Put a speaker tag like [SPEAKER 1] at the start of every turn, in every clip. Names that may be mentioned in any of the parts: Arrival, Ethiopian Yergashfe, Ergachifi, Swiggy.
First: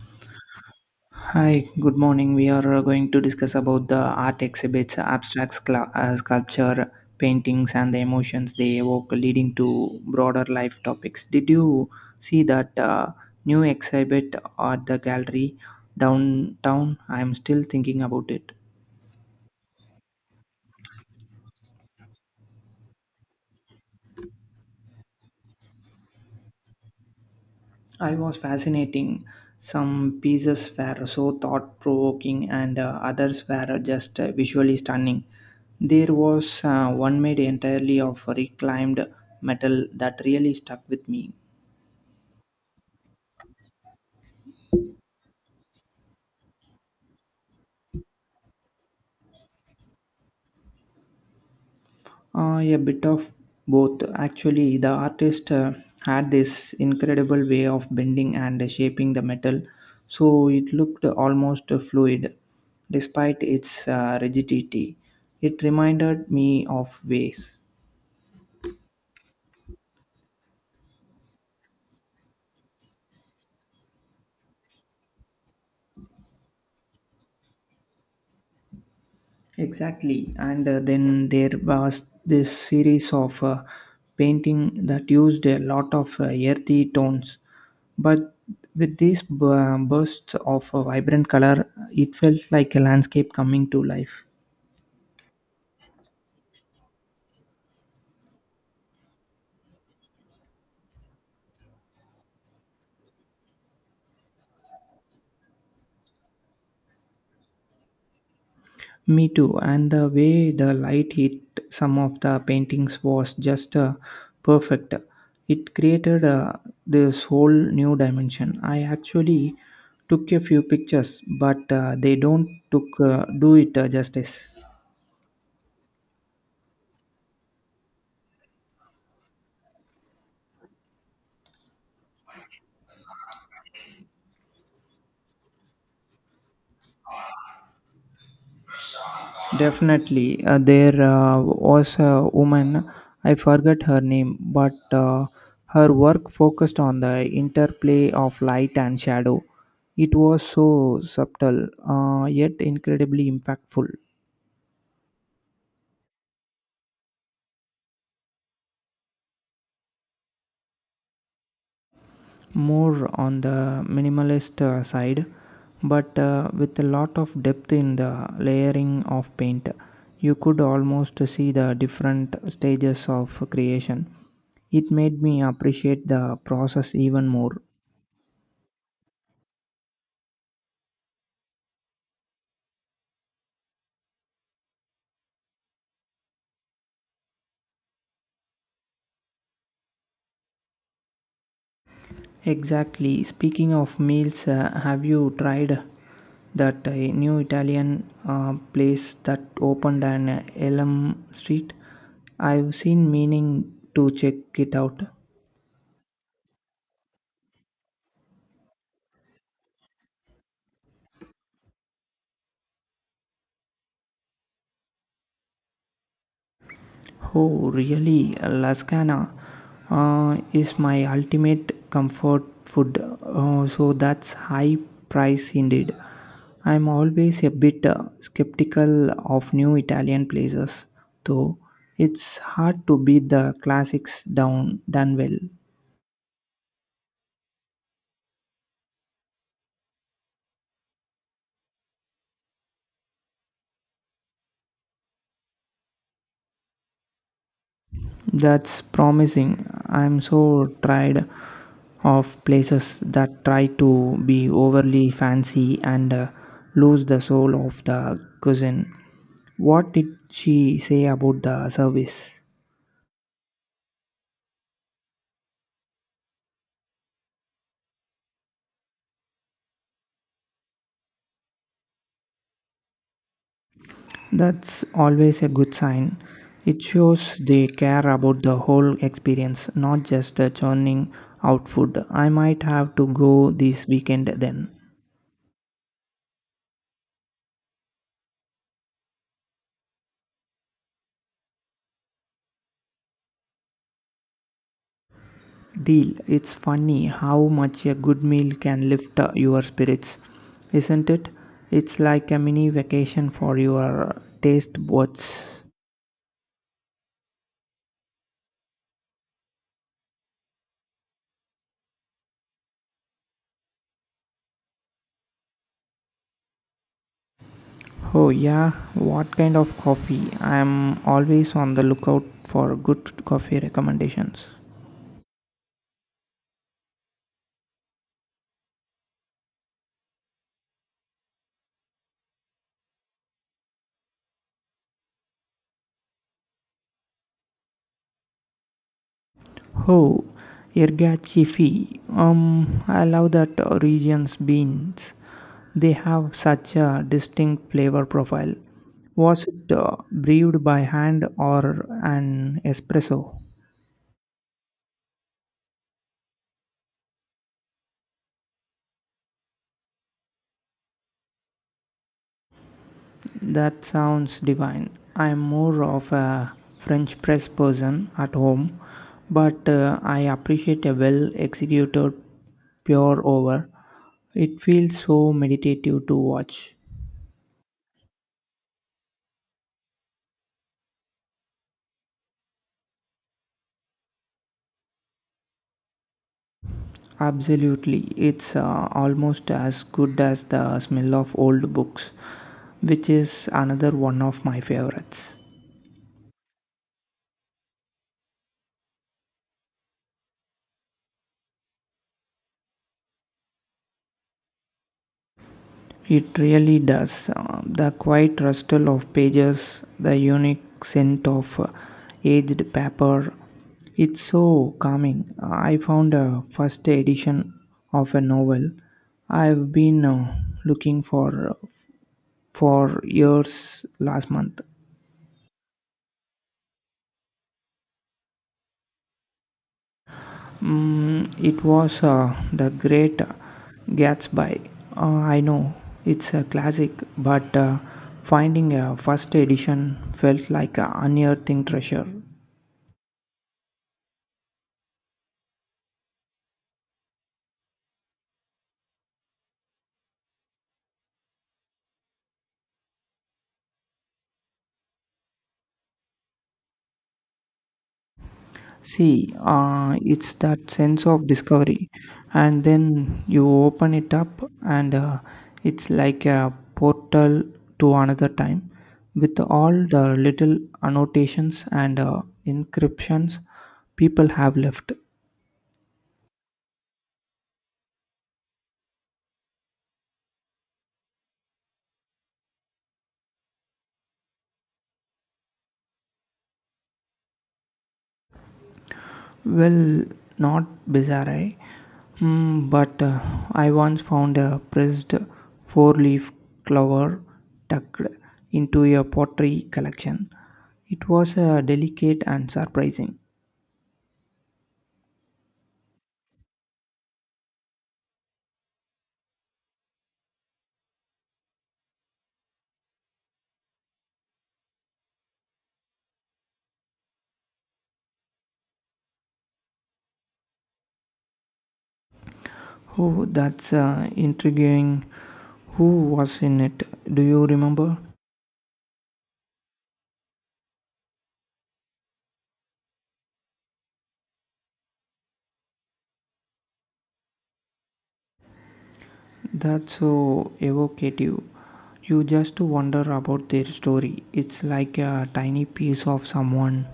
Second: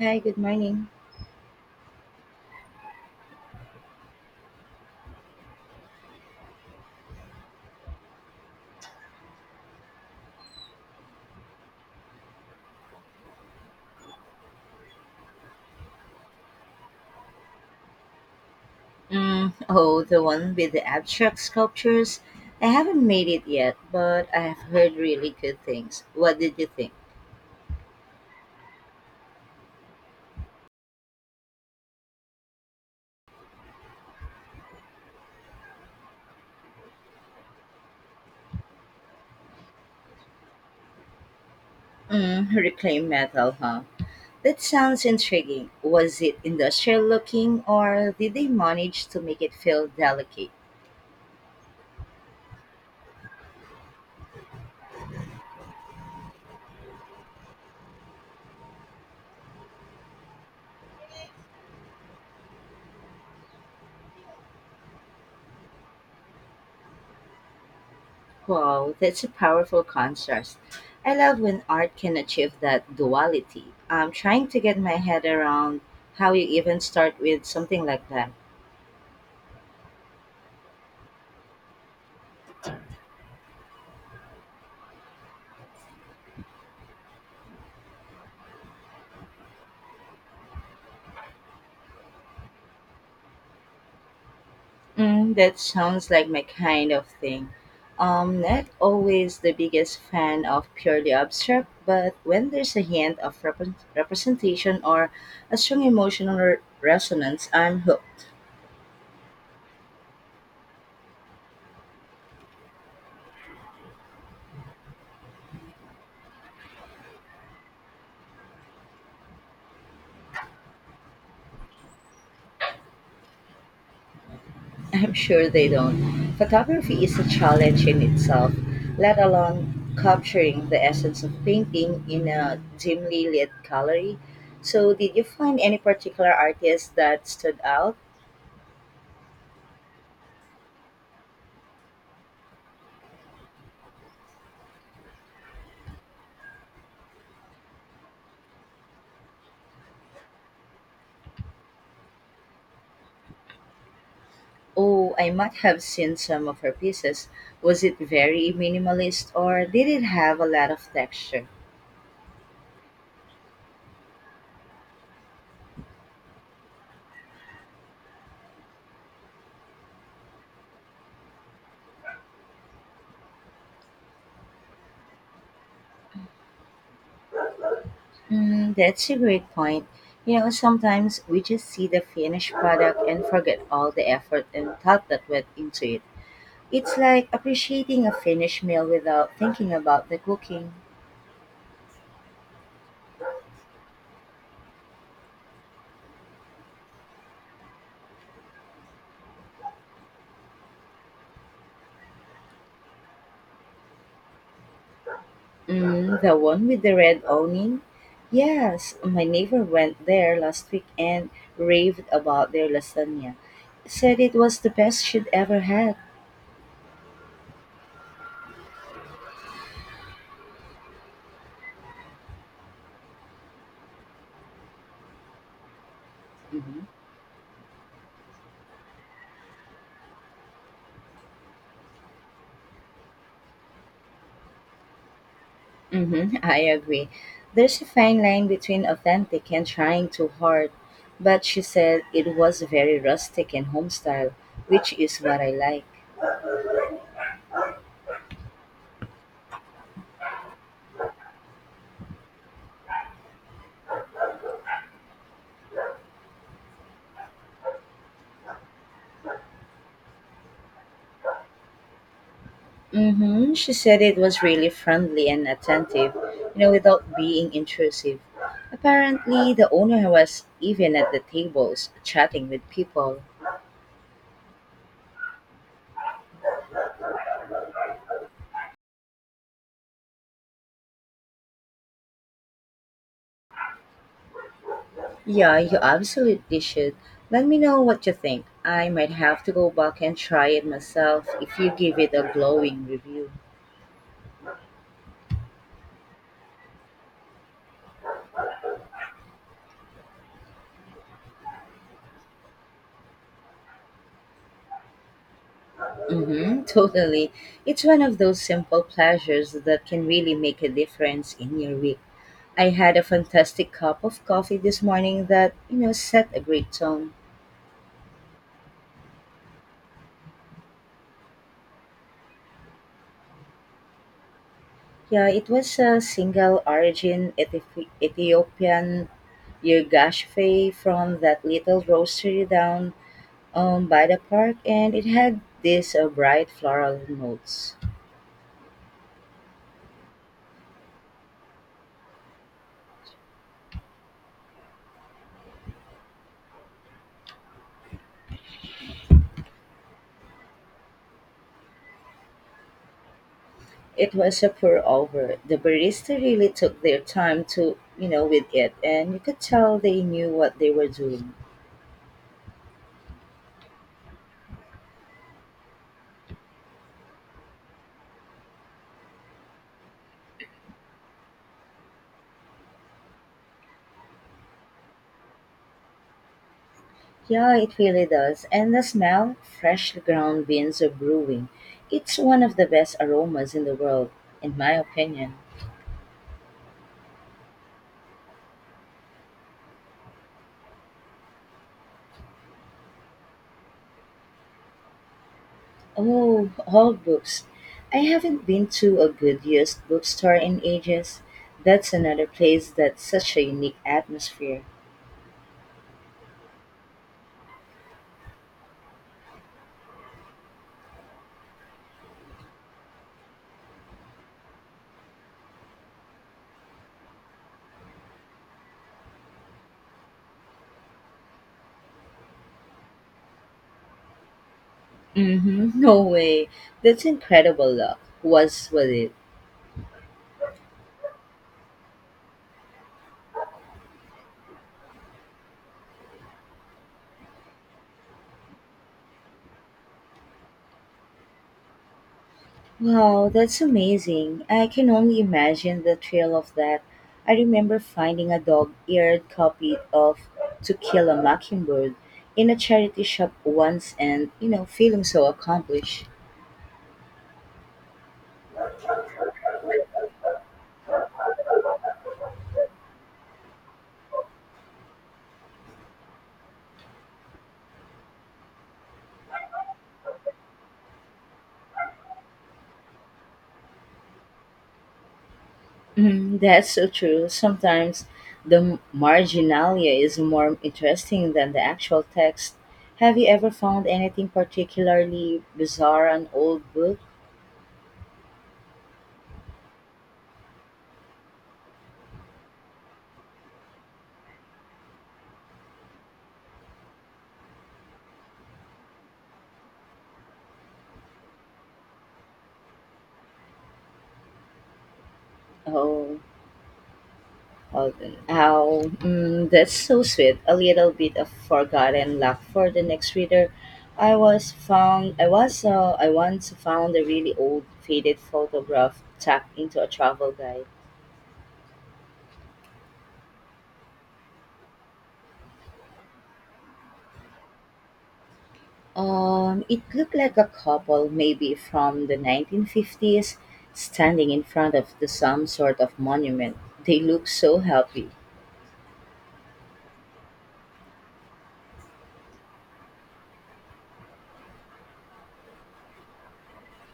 [SPEAKER 1] Hi, good morning.
[SPEAKER 2] Hi, good morning. We are going to discuss about the art exhibits, abstract sculpture, paintings, and the emotions they evoke, leading to broader life topics. Did you see that new exhibit at the gallery downtown? I'm still thinking about it.
[SPEAKER 1] Mm, oh, the one with the abstract sculptures. I haven't made it yet, but I've heard really good things. What did you think?
[SPEAKER 2] I was fascinating. Some pieces were so thought provoking, and others were just visually stunning. There was one made entirely of reclaimed metal that really stuck with me.
[SPEAKER 1] Mm, reclaimed metal, huh? That sounds intriguing. Was it industrial looking, or did they manage to make it feel delicate?
[SPEAKER 2] A bit of both. Actually, the artist had this incredible way of bending and shaping the metal, so it looked almost fluid despite its rigidity. It reminded me of waves.
[SPEAKER 1] Wow, that's a powerful contrast. I love when art can achieve that duality. I'm trying to get my head around how you even start with something like that.
[SPEAKER 2] Exactly, and then there was this series of painting that used a lot of earthy tones, but with these bursts of vibrant color, it felt like a landscape coming to life.
[SPEAKER 1] Mm, that sounds like my kind of thing. Not always the biggest fan of purely abstract, but when there's a hint of representation or a strong emotional resonance, I'm hooked.
[SPEAKER 2] Me too. And the way the light hit some of the paintings was just perfect. It created this whole new dimension. I actually took a few pictures, but they don't took do it justice.
[SPEAKER 1] I'm sure they don't. Photography is a challenge in itself, let alone capturing the essence of painting in a dimly lit gallery. So, did you find any particular artist that stood out?
[SPEAKER 2] Definitely, there was a woman, I forget her name, but her work focused on the interplay of light and shadow. It was so subtle, yet incredibly impactful.
[SPEAKER 1] Oh, I might have seen some of her pieces. Was it very minimalist or did it have a lot of texture?
[SPEAKER 2] More on the minimalist side, but with a lot of depth in the layering of paint. You could almost see the different stages of creation. It made me appreciate the process even more.
[SPEAKER 1] Mm, that's a great point. You know, sometimes we just see the finished product and forget all the effort and thought that went into it. It's like appreciating a finished meal without thinking about the cooking.
[SPEAKER 2] Exactly. Speaking of meals, have you tried that new Italian place that opened on Elm Street? I've seen meaning to check it out.
[SPEAKER 1] Mm, the one with the red awning? Yes, my neighbor went there last week and raved about their lasagna. Said it was the best she'd ever had.
[SPEAKER 2] Oh, really? Lasagna is my ultimate comfort food. So that's high price indeed.
[SPEAKER 1] Mm-hmm.
[SPEAKER 2] I'm always a bit skeptical of new Italian places, though. It's hard to beat the classics down done well.
[SPEAKER 1] Mm-hmm, I agree. There's a fine line between authentic and trying too hard, but she said it was very rustic and home style, which is what I like.
[SPEAKER 2] That's promising. I'm so tired of places that try to be overly fancy and lose the soul of the cuisine. What did she say about the service?
[SPEAKER 1] Mm-hmm. She said it was really friendly and attentive, you know, without being intrusive. Apparently, the owner was even at the tables chatting with people.
[SPEAKER 2] That's always a good sign. It shows they care about the whole experience, not just churning out food. I might have to go this weekend then.
[SPEAKER 1] Yeah, you absolutely should. Let me know what you think. I might have to go back and try it myself if you give it a glowing review.
[SPEAKER 2] Deal. It's funny how much a good meal can lift your spirits, isn't it? It's like a mini vacation for your taste buds.
[SPEAKER 1] Mm-hmm, totally. It's one of those simple pleasures that can really make a difference in your week. I had a fantastic cup of coffee this morning that, you know, set a great tone.
[SPEAKER 2] Oh, yeah, what kind of coffee? I'm always on the lookout for good coffee recommendations.
[SPEAKER 1] Yeah, it was a single origin Ethiopian Yergashfe from that little roastery down by the park, and it had these bright floral notes.
[SPEAKER 2] Oh, Ergachifi. I love that region's beans. They have such a distinct flavor profile. Was it brewed by hand or an espresso?
[SPEAKER 1] It was a pour over. The barista really took their time to, you know, with it, and you could tell they knew what they were doing.
[SPEAKER 2] That sounds divine. I'm more of a French press person at home, but I appreciate a well executed pour over. It feels so meditative to watch.
[SPEAKER 1] Yeah, it really does. And the smell, freshly ground beans are brewing. It's one of the best aromas in the world, in my opinion.
[SPEAKER 2] Absolutely, it's almost as good as the smell of old books, which is another one of my favorites.
[SPEAKER 1] Oh, old books. I haven't been to a good used bookstore in ages. That's another place that's such a unique atmosphere.
[SPEAKER 2] It really does. The quiet rustle of pages, the unique scent of aged paper, it's so calming. I found a first edition of a novel I've been looking for years last month.
[SPEAKER 1] Mm-hmm. No way. That's incredible luck. Was with it.
[SPEAKER 2] Mm, it was The Great Gatsby. I know it's a classic, but finding a first edition felt like a unearthing treasure.
[SPEAKER 1] Wow, that's amazing. I can only imagine the thrill of that. I remember finding a dog eared copy of To Kill a Mockingbird in a charity shop once and, you know, feeling so accomplished.
[SPEAKER 2] See, it's that sense of discovery, and then you open it up, and it's like a portal to another time with all the little annotations and inscriptions people have left.
[SPEAKER 1] Mhm, that's so true. Sometimes the marginalia is more interesting than the actual text. Have you ever found anything particularly bizarre on old book?
[SPEAKER 2] Well, not bizarre, eh? Mm, but I once found a pressed four leaf clover tucked into a pottery collection. It was delicate and surprising.
[SPEAKER 1] Oh. Okay. Oh, mm, that's so sweet. A little bit of forgotten luck for the next reader. I was found. I was. I once found a really old, faded photograph tucked into a travel guide.
[SPEAKER 2] Oh, that's intriguing. Who was in it? Do you remember?
[SPEAKER 1] It looked like a couple, maybe from the 1950s, standing in front of the, some sort of monument. They look so happy.
[SPEAKER 2] That's so evocative. You just wonder about their story. It's like a tiny piece of someone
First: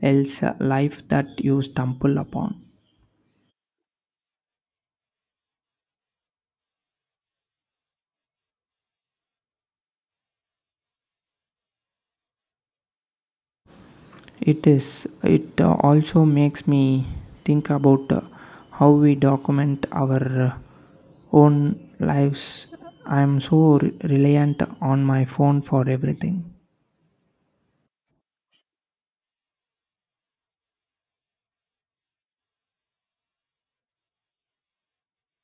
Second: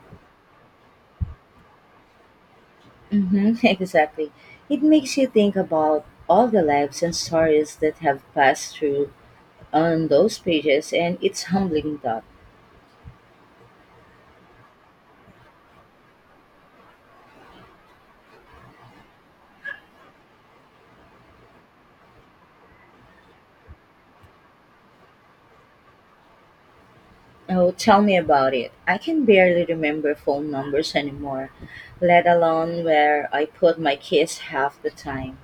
[SPEAKER 2] else's life that you stumble upon.
[SPEAKER 1] Mm-hmm, exactly. It makes you think about all the lives and stories that have passed through on those pages, and it's humbling that
[SPEAKER 2] It is. It also makes me think about how we document our own lives. I'm so reliant on my phone for everything.
[SPEAKER 1] oh, tell me about it. I can barely remember phone numbers anymore, let alone where I put my kids half the time.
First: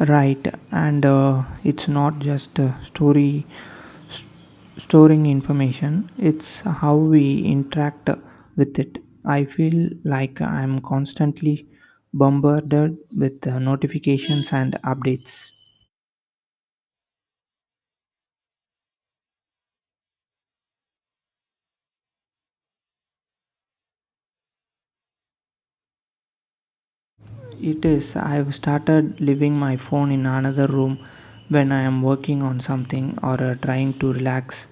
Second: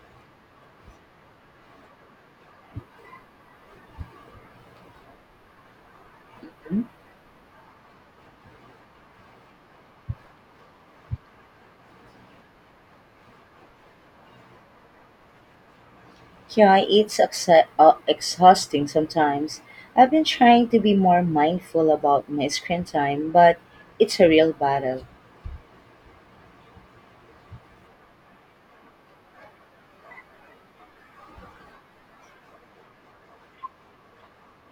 [SPEAKER 2] Right, and it's not just story s storing information, it's
[SPEAKER 1] Hmm?
[SPEAKER 2] how we interact with it. I feel like I'm constantly bombarded with notifications and updates.
[SPEAKER 1] Yeah, it's exhausting sometimes. I've been trying to be more mindful about my screen time, but it's a real battle.
[SPEAKER 2] It is. I've started leaving my phone in another room when I am working on something or trying to relax.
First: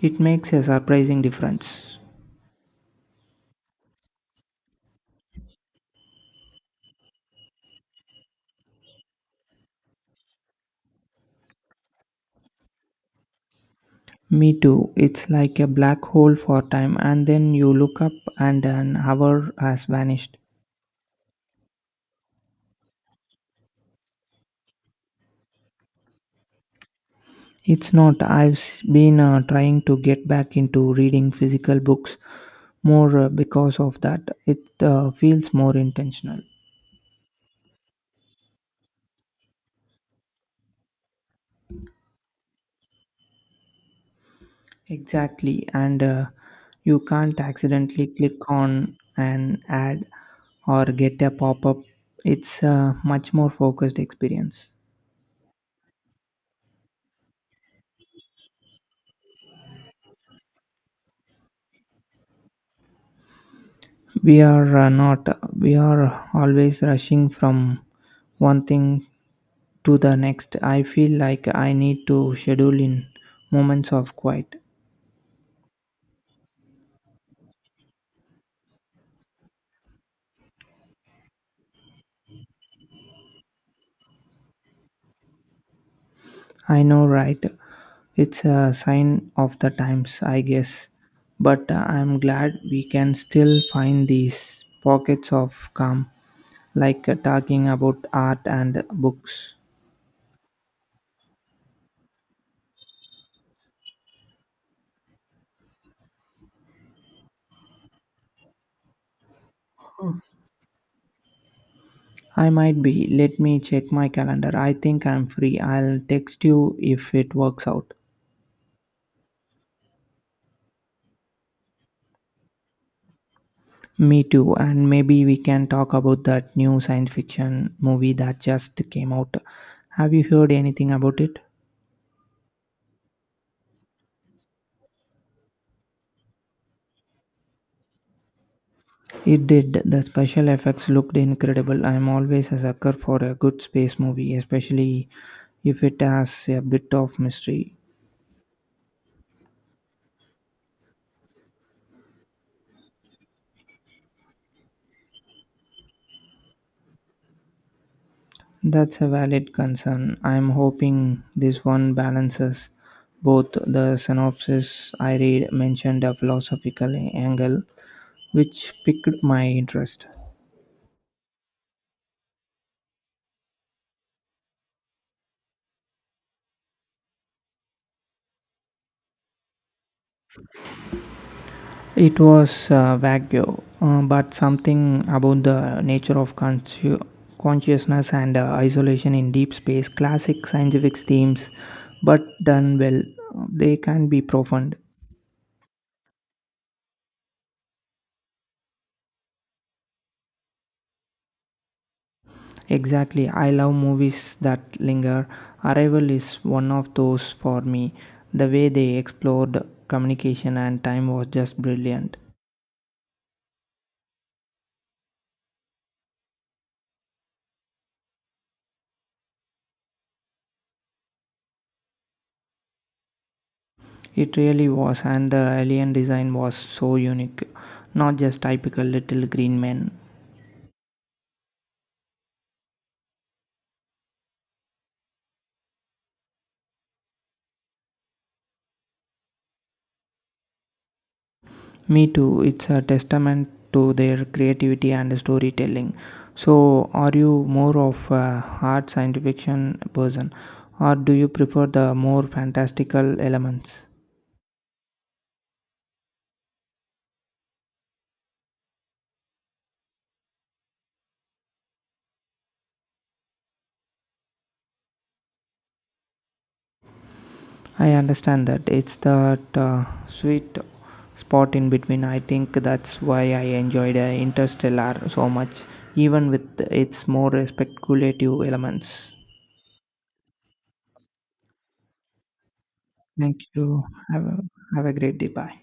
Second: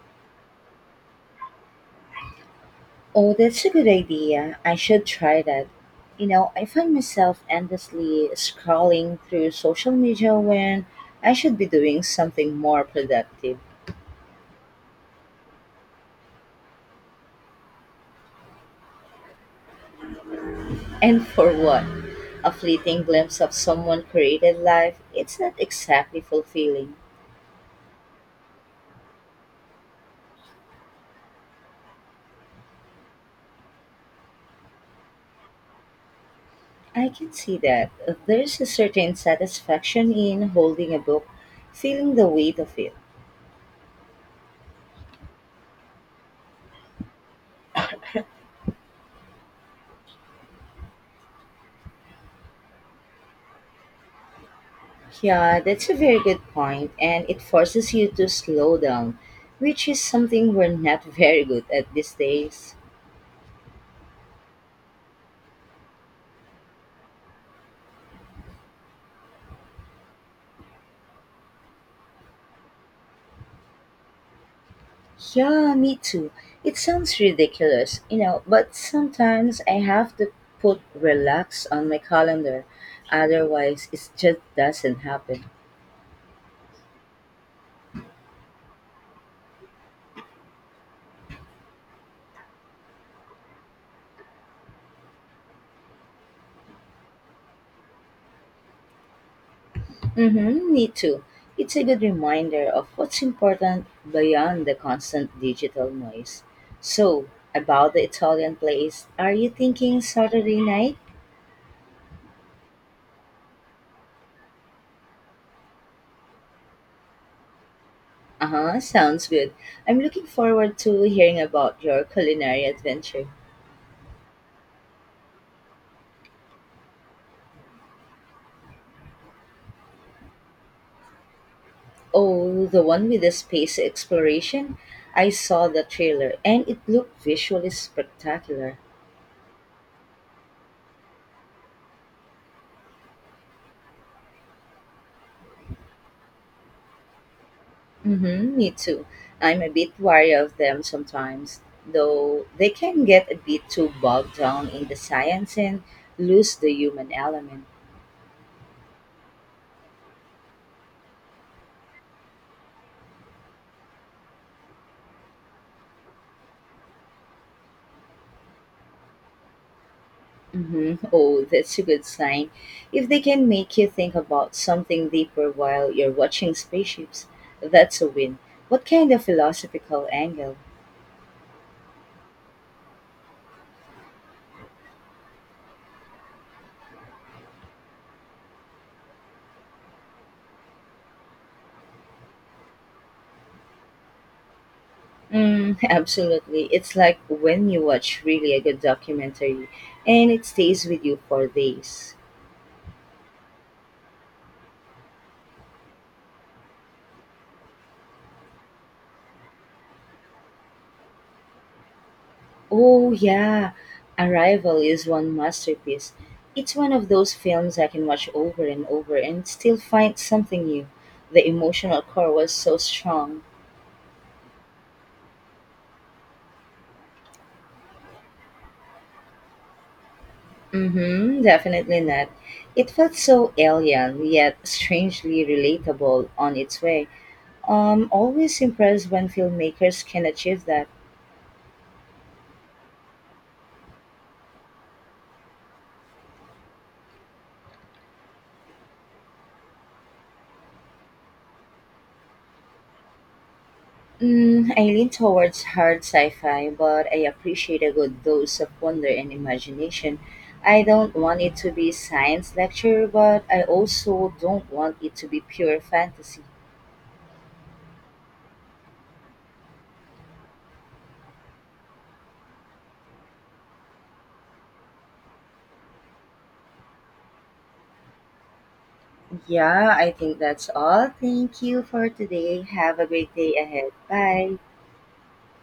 [SPEAKER 2] It makes a surprising difference.
[SPEAKER 1] Oh, that's a good idea. I should try that. You know, I find myself endlessly scrolling through social media when I should be doing something more productive.
[SPEAKER 2] Me too. It's like a black hole for time, and then you look up and an hour has vanished.
[SPEAKER 1] And for what? A fleeting glimpse of someone's created life, it's not exactly fulfilling.
[SPEAKER 2] It's not. I've been trying to get back into reading physical books more because of that. It feels more intentional.
[SPEAKER 1] I can see that. There's a certain satisfaction in holding a book, feeling the weight of it.
[SPEAKER 2] Exactly. And you can't accidentally click on an ad or get a pop up. It's a much more focused experience.
[SPEAKER 1] Yeah, that's a very good point, and it forces you to slow down, which is something we're not very good at these days.
[SPEAKER 2] We are not. We are always rushing from one thing to the next. I feel like I need to schedule in moments of quiet.
[SPEAKER 1] Yeah, me too. It sounds ridiculous, you know, but sometimes I have to put relax on my calendar. Otherwise, it just doesn't happen.
[SPEAKER 2] I know, right? It's a sign of the times, I guess. But I'm glad we can still find these pockets of calm, like talking about art and books.
[SPEAKER 1] Mm-hmm, me too. It's a good reminder of what's important beyond the constant digital noise. So, about the Italian place, are you thinking Saturday night?
[SPEAKER 2] I might be. Let me check my calendar. I think I'm free. I'll text you if it works out.
[SPEAKER 1] Uh-huh, sounds good. I'm looking forward to hearing about your culinary adventure.
[SPEAKER 2] Me too, and maybe we can talk about that new science fiction movie that just came out. Have you heard anything about it?
[SPEAKER 1] Oh, the one with the space exploration? I saw the trailer and it looked visually spectacular.
[SPEAKER 2] It did. The special effects looked incredible. I'm always a sucker for a good space movie, especially if it has a bit of mystery.
[SPEAKER 1] Mm-hmm, me too. I'm a bit wary of them sometimes, though they can get a bit too bogged down in the science and lose the human element.
[SPEAKER 2] That's a valid concern. I'm hoping this one balances both the synopsis I read mentioned a philosophical angle, which piqued my interest.
[SPEAKER 1] Hmm? Oh, that's a good sign. If they can make you think about something deeper while you're watching spaceships, that's a win. What kind of philosophical angle?
[SPEAKER 2] It was vague, but something about the nature of consciousness and isolation in deep space, classic scientific themes, but done well, they can be profound.
[SPEAKER 1] Mm, absolutely. It's like when you watch really a good documentary and it stays with you for days.
[SPEAKER 2] Exactly, I love movies that linger. Arrival is one of those for me. The way they explored communication and time was just brilliant.
[SPEAKER 1] Oh, yeah. Arrival is one masterpiece. It's one of those films I can watch over and over and still find something new. The emotional core was so strong.
[SPEAKER 2] It really was, and the alien design was so unique. Not just typical little green men.
[SPEAKER 1] Mm-hmm, definitely not. It felt so alien, yet strangely relatable on its way. Always impressed when filmmakers can achieve that.
[SPEAKER 2] Me too. It's a testament to their creativity and storytelling. So, are you more of a hard science fiction person, or do you prefer the more fantastical elements?
[SPEAKER 1] Mm, I lean towards hard sci-fi, but I appreciate a good dose of wonder and imagination. I don't want it to be science lecture, but I also don't want it to be pure fantasy.
[SPEAKER 2] I understand that it's that sweet spot in between. I think that's why I enjoyed Interstellar so much, even with its more speculative elements.
[SPEAKER 1] Yeah, I think that's all. Thank you for today. Have a great
[SPEAKER 2] Thank
[SPEAKER 1] day
[SPEAKER 2] you.
[SPEAKER 1] ahead.
[SPEAKER 2] Have a,
[SPEAKER 1] Bye.
[SPEAKER 2] have a great day. Bye.